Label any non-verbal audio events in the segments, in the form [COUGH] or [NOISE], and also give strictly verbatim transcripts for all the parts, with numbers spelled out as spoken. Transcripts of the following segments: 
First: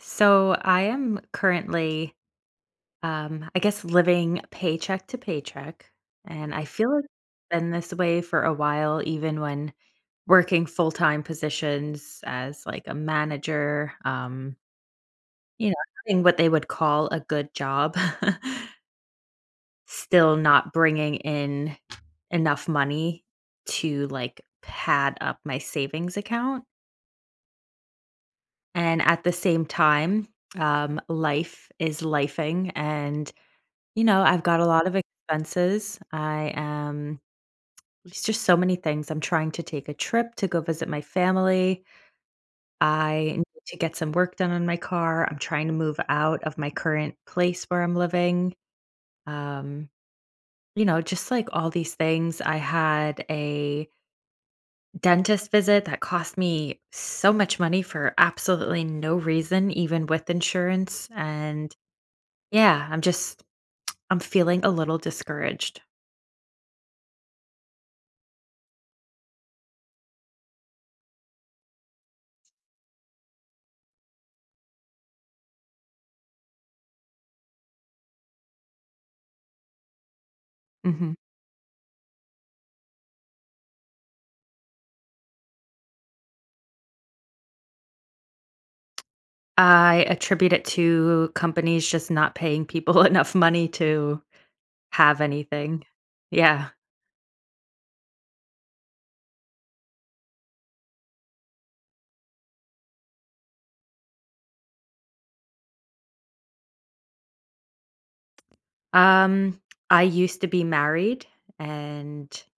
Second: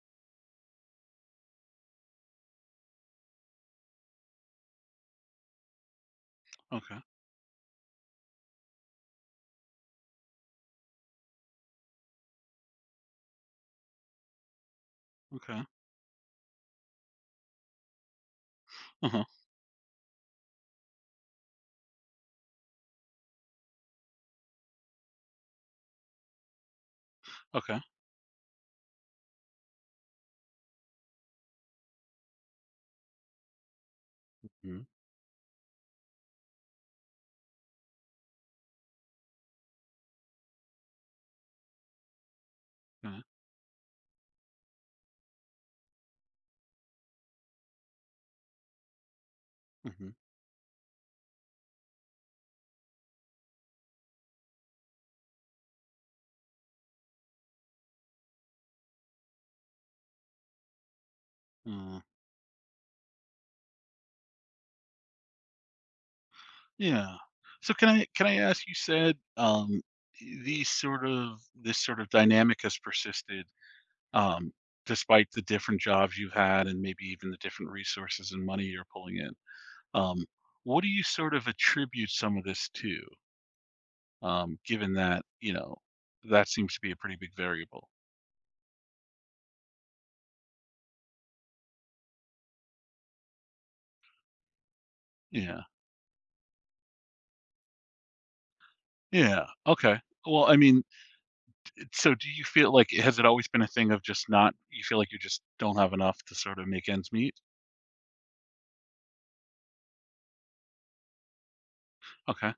So I am currently, um, I guess, living paycheck to paycheck. And I feel Okay, like it's been this way for a while, even when working full time positions as like a manager. um, okay. you know, Having what they would call a good job, [LAUGHS] Uh-huh, still not bringing in enough money to like pad up my savings account. okay. And at the same time, um, life is lifing and you know, I've got a Mhm, lot of expenses. I am It's just so many things. I'm trying to take a trip to go visit my family. yeah, I need to get some work done on my car. I'm trying to move out of my current place where I'm living. Um, mhm, you know, just like all these things. I had a dentist visit that cost me so much money for absolutely no reason, even with insurance. And uh, yeah, I'm just I'm feeling a little discouraged. yeah. So can I can I ask, you said, um, e, these sort of this sort of dynamic has persisted, um, despite the different jobs you've had and maybe even the different resources and money you're pulling in. Um, what do you Mhm. sort of attribute some of this to, um, given that, you know, that seems to be a pretty big variable? I attribute it to companies just not paying people [LAUGHS] enough money to have Yeah, anything. Yeah. yeah, okay. Well, I mean, so do you feel like has it always been a thing of just not you feel like you just don't have enough to sort of make ends meet? Um, I used to be married and Okay.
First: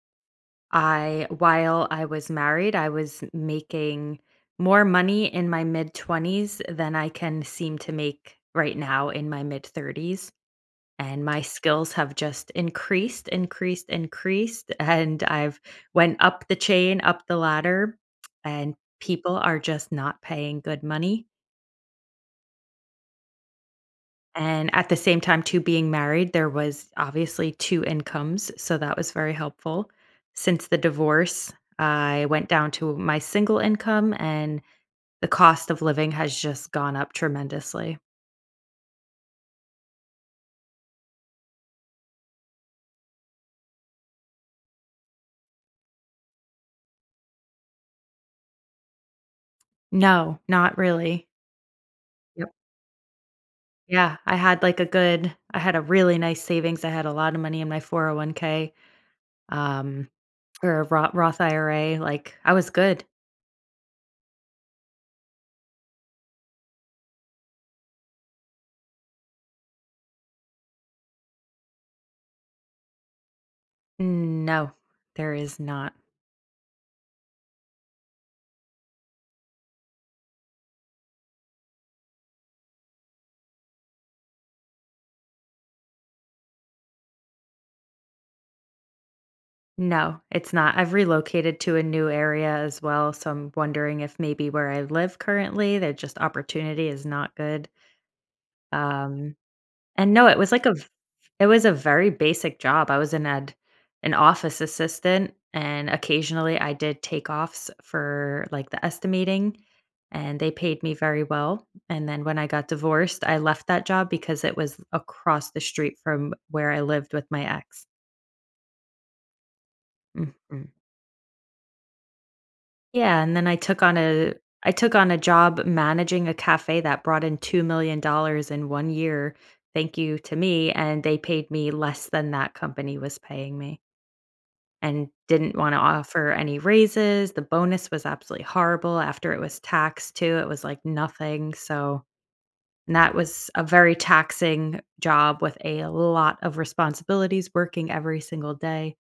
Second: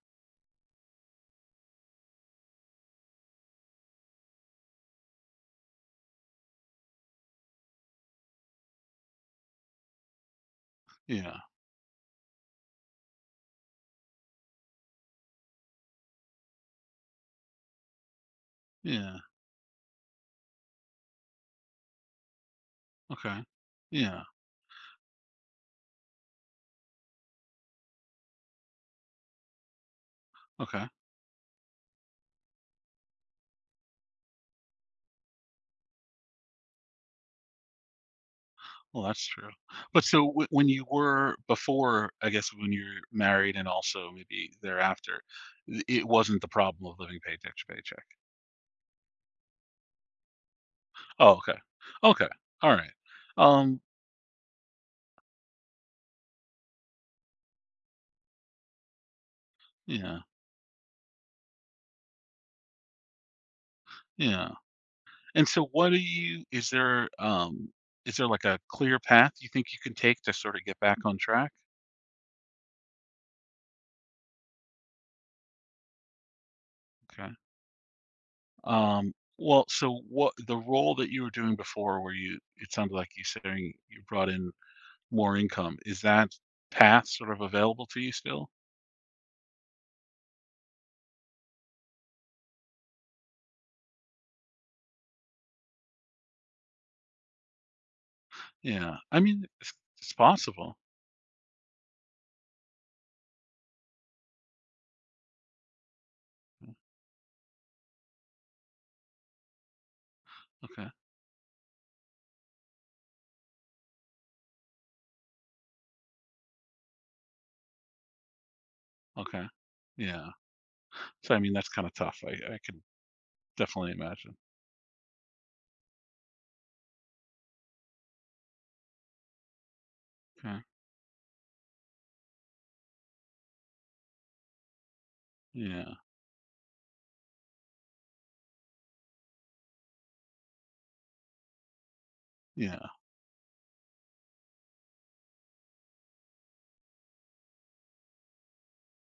I while I was married, I was making more money in my mid twenties than I can seem to make right now in my mid thirties. And Yeah. my skills have just increased, increased, increased, and I've went up the chain, up the ladder, and Yeah. people are just not paying good money. Okay. Yeah. And at the same time, too, being married, there was obviously two incomes, so that was very helpful. Since the Okay. divorce, I went down to my single income, and the cost of living has just gone up tremendously. Well, that's true. But so w- when you were before, I guess when you're married and also maybe thereafter, th- it wasn't the problem of living paycheck to paycheck. No, not really. Oh, okay. Okay. All right. Um, Yeah, I had like a good I had a really nice savings. I had a lot of money in my four oh one k, um, yeah. or a Ro Roth I R A, like, I was good. Yeah. And so what do you is there um is there like a clear path you think you can take to sort of get back on track? No, there is not. Okay. Um, well, so what the role that you were doing before, where you it sounded like you saying you brought in more income, is that path sort of available to you still? No, it's not. I've relocated to a new area as well, so I'm wondering if maybe where I live currently, the just opportunity is not good. Yeah, I Um mean, it's, it's And no, it was like a possible. v it was a very basic job. I was an ad an office assistant, and occasionally I did takeoffs for, like, the estimating, and they paid Okay, me very well, and then when I got divorced, I left that job because it was across the street from where I lived with my ex. okay, yeah. Mhm. So I mean, that's kind of tough. I I can Yeah, and then I took definitely on a imagine. I took on a job managing a cafe that brought in two million dollars in one year, thank you to Okay. me, and they paid me less than that company was paying me. And didn't wanna Yeah, offer any raises. The bonus was absolutely horrible after it was taxed too, it was like nothing, so yeah, and that was a very taxing job with a lot of responsibilities, working every single day.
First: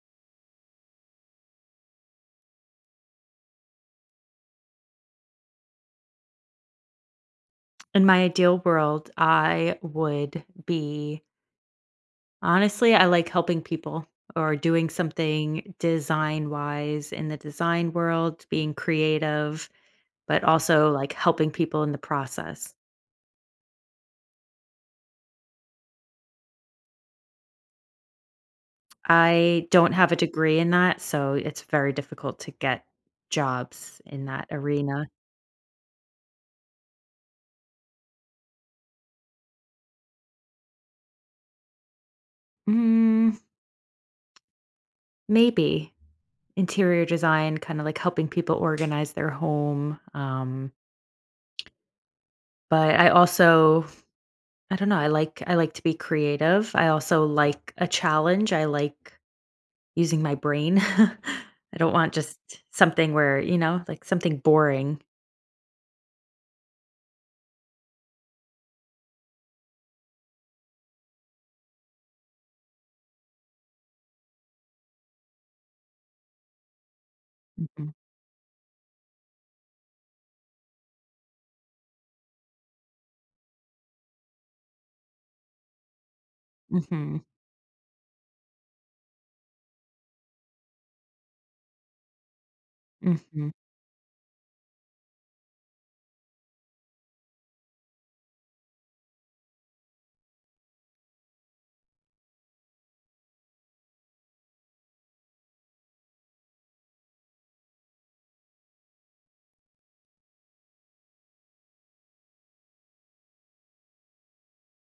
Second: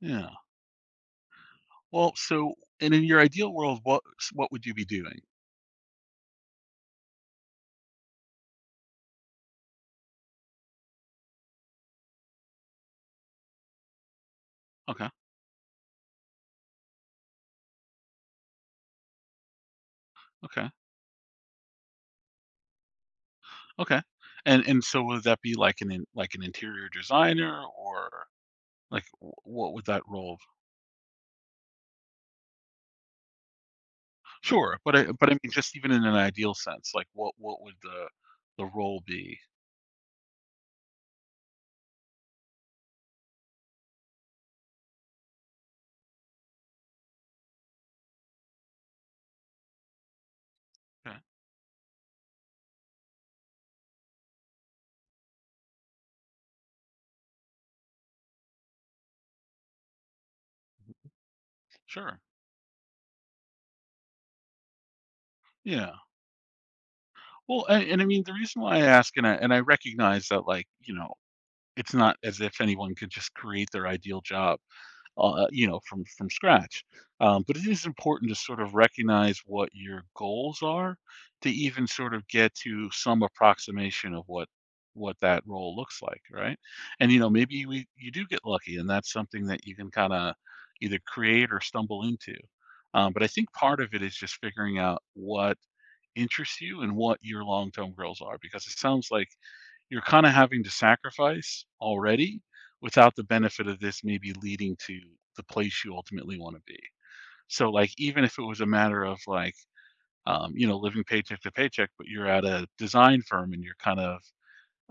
yeah. Well, so and in your ideal world, what s- what would you be doing? In my ideal world, I would be honestly, I like helping people or doing Okay, something design-wise in the design world, being creative, but okay, also, like, helping people in the process. okay. And and so would that be like an in, like an interior designer or like, w I what would don't that have a role— degree in that, so it's very difficult to get jobs in that sure, but I arena. but I mean, just even in an ideal sense, like, what what would the the role be? Mm, maybe interior design, kind of like helping people organize their home. Um, Okay, But I also, I don't know, I like I like to be creative. I also like a challenge. I like using my brain. [LAUGHS] I don't want sure. just something where you know, like something boring. Yeah. Well, and and I mean, the reason why I ask, and I and I recognize that, like, you know, it's not as if anyone could just create their ideal job uh, you know, from from scratch. Um, but it is Mhm, important to sort of recognize what your goals are to even sort of get to some approximation of what what that role looks like, right? And you mhm, know, maybe we you do get lucky, and that's something that you can kind of either create or stumble into. Um, but I mhm, think part of it is just figuring out what interests you and what your long-term goals are, because it sounds like you're kind of having to sacrifice already without the benefit of this maybe leading to the place you ultimately want to be. So like even if it was a matter of like, um, you know, living paycheck to paycheck, but you're at a design firm and you're kind of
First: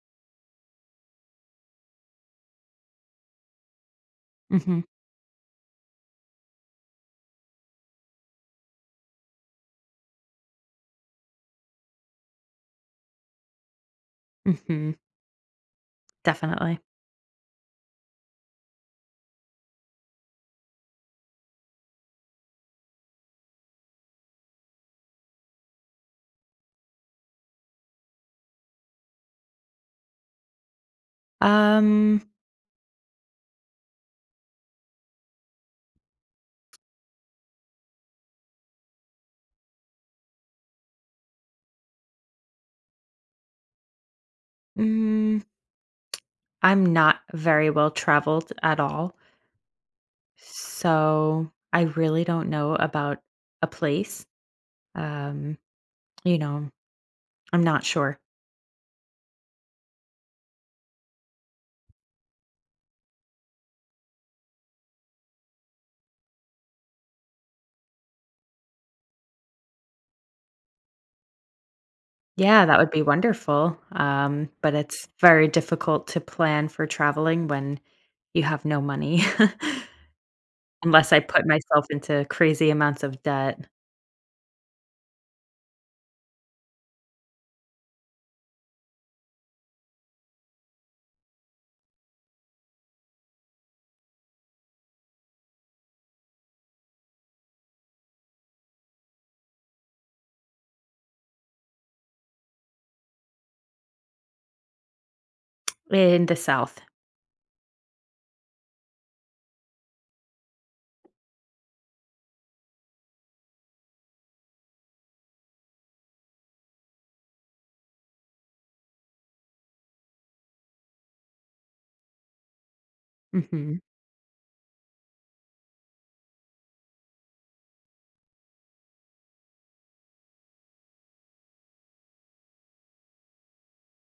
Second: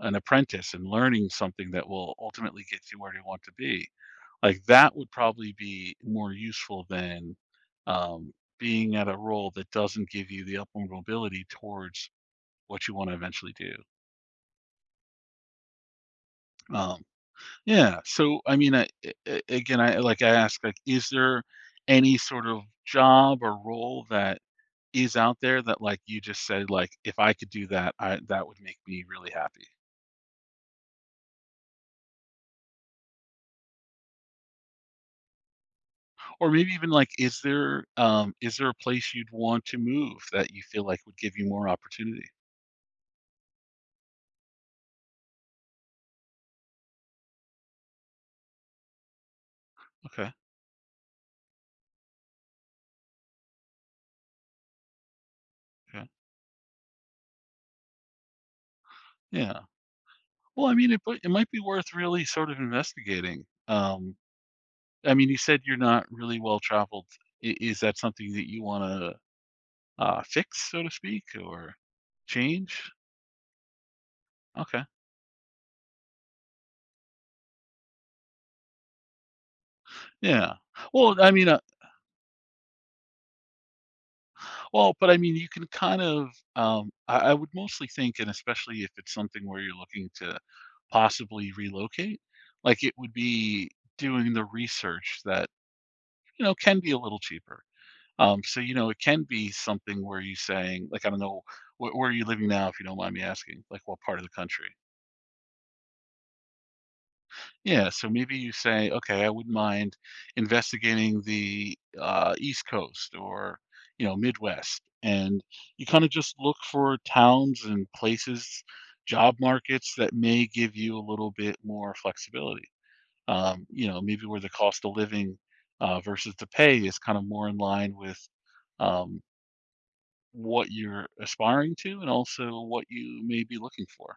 an apprentice and learning something that will ultimately get you where you want to be, like mhm, that would probably be more useful than, um, being at a role that doesn't give you the upward mobility towards what you want to eventually do. mhm, definitely. Um, Yeah, so, I mean, I a a again, I like, I ask, like, is there any sort of job or role that is out there that, like, you just said, like, "If I could do that, I that would make me really happy?" Um, Or maybe even, like, is there, um, is there a place you'd want to move that you feel like would give you more opportunity? Mm, I'm not very well traveled at all, Okay, so I really don't know about a place. Um, okay, you know, I'm not sure. yeah. Well, I mean, it but it might be worth really sort of investigating. Um, I mean, you said you're not really well traveled. I Is that something that you wanna, uh, fix, so to speak, or Yeah, that change? would be wonderful. Um, but Okay. it's very difficult to plan for traveling when you have no money, Yeah. [LAUGHS] unless Well, I I put mean, uh, myself into crazy amounts of debt well, but I mean, you can kind of, um, I, I would mostly think, and especially if it's something where you're looking to possibly relocate, like it would be doing the research that, you know, can be a little cheaper. Um, so, you know, it can be something where you're saying, like, I don't know, wh- where are you living now, if you don't mind me asking? Like, what part of the country? in the South. Yeah, so maybe you say, okay, I wouldn't mind investigating the, uh, East Coast or, you know, Midwest. And you kind of just look for towns and places, job markets that may give you a little bit more flexibility. Um, Mhm, you know, maybe where the cost of living, uh, versus the pay is kind of more in line with, um, what you're aspiring to and also what you may be looking for.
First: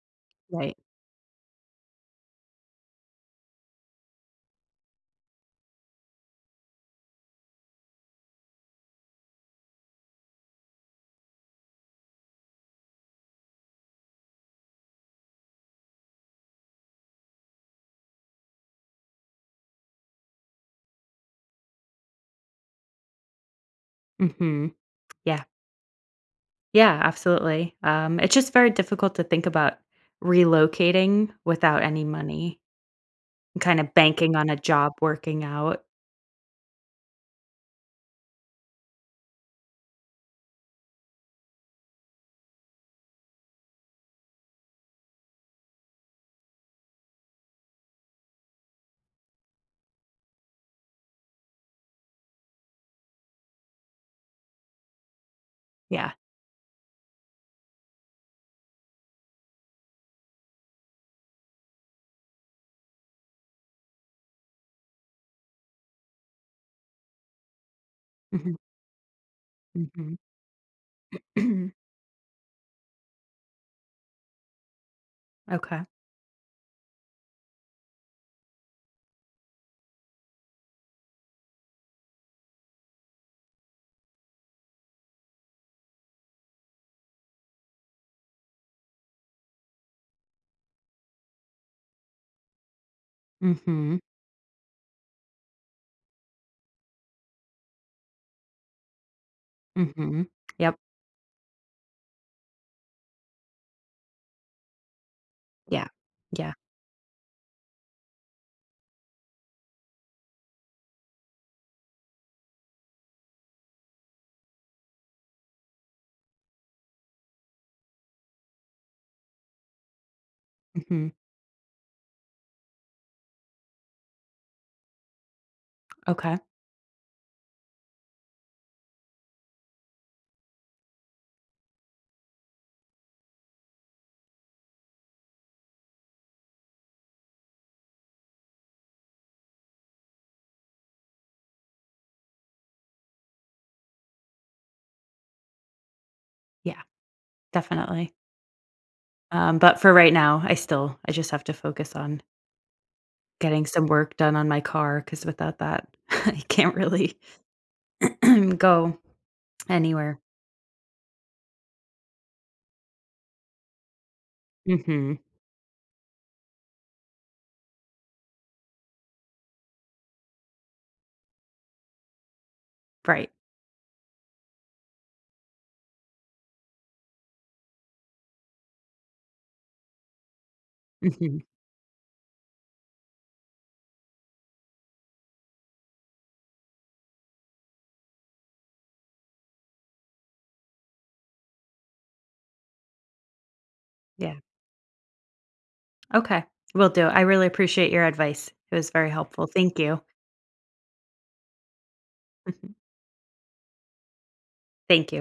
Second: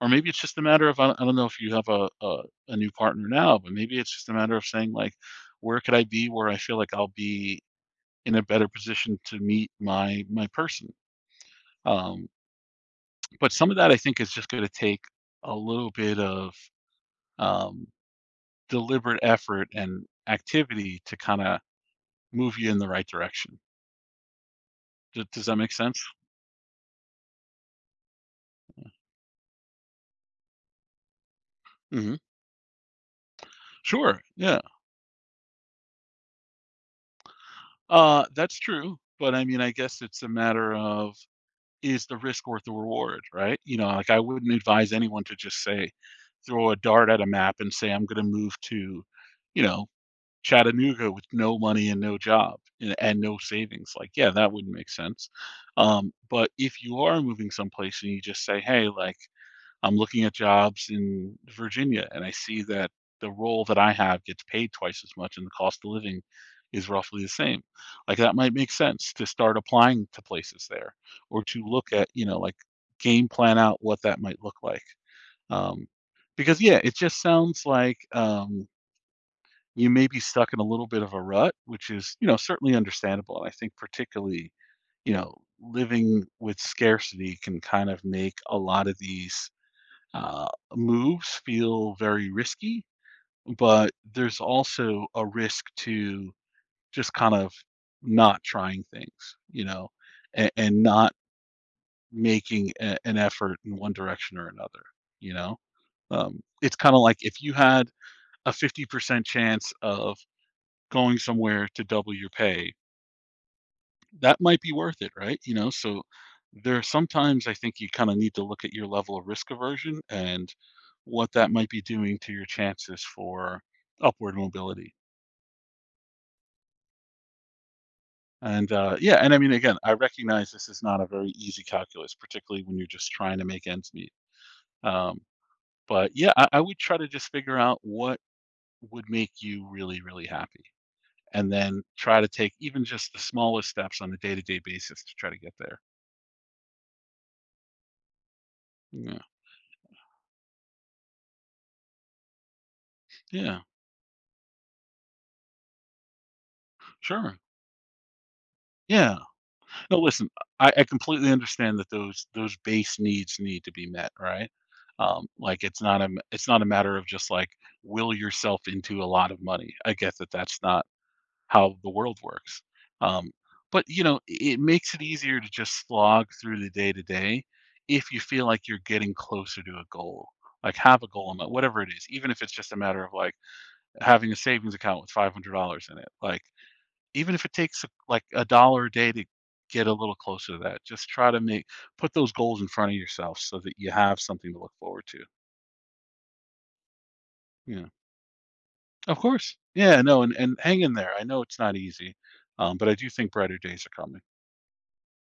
Or maybe it's just a right. matter of— I don't I don't know if you have a, a a new partner now, but maybe it's just a matter of saying like, where could I be where I feel like I'll be in a better position to meet my my person. Um, but some of that I think is just going to take a little bit of, um, deliberate effort and activity to kind of move you in the right direction. Mhm. D- Yeah. Does that make sense? Yeah, absolutely. Um, it's just very difficult to think about relocating without any Hmm. money and kind of Sure. banking on a Yeah. job working out. Uh, that's true, but I mean, I guess it's a matter of, is the risk worth the reward, right? You know, like I wouldn't advise anyone to just say throw a dart at a map and say I'm going to move to, you know, Chattanooga with no money and no job and, and no savings. Like, yeah, that wouldn't make sense. Yeah. Um, but if you are moving someplace and you just say, hey, like, I'm looking at jobs in Virginia, and I see that the role that I have gets paid twice as much, and the cost of living is roughly the same. Like, that might Mhm, make sense to start applying mhm. to places there or to [CLEARS THROAT] look at, you know, like, game plan out what that might look like. Okay. Um, because, yeah, it just sounds like, um, you may be stuck in a little bit of a rut, which is, you know, certainly understandable, and I think particularly, you know, living with scarcity can kind of make a lot of these, uh, moves feel very risky, but Mhm, there's also a risk to just kind of not trying things, you know, mhm. and, Yep. and not making a, an effort in one direction or another, you know. Yeah. Um, Yeah. it's kind of like if you had a fifty percent chance of going somewhere to double your pay, that might be worth it, right? You know, so there are sometimes I think you kind of need to look at your level of risk aversion and Mhm. what that might be doing to your chances for upward mobility. Okay. And, uh, yeah, and I mean, again, I recognize this is not a very easy calculus, particularly when you're just trying to make ends meet. Um, but yeah, I, I would try to just figure out what would make you really, really happy, and then try to take even just the smallest steps on a day-to-day basis to try to get there. Yeah, definitely. Yeah, Um, but for right now, I still I just have to focus on yeah, getting some work done on my car because without that, [LAUGHS] I can't really sure. [CLEARS THROAT] go Yeah, no, anywhere. listen, I I completely understand that those those base needs need to be met, right? Mhm. Um, like, it's not a m it's not a matter of just, like, will yourself into a lot of money. I get that that's not how the world works. Right. Um, but, you know, it makes it easier to just slog through the day-to-day if you feel like you're getting closer to a goal. Like, have a goal Mhm. in whatever it is, even if it's just a matter of, like, having a savings account with five hundred dollars in it, like even if it takes like a dollar a day to get a little closer to that, just try to make put those goals in front of yourself so that you have Yeah. something to look forward to. Okay, will do. I really Yeah, appreciate your advice. It was very of helpful. course. Thank you. Yeah, no, and and hang in there. I know it's not easy, um, but I [LAUGHS] do think brighter days are coming. Thank you.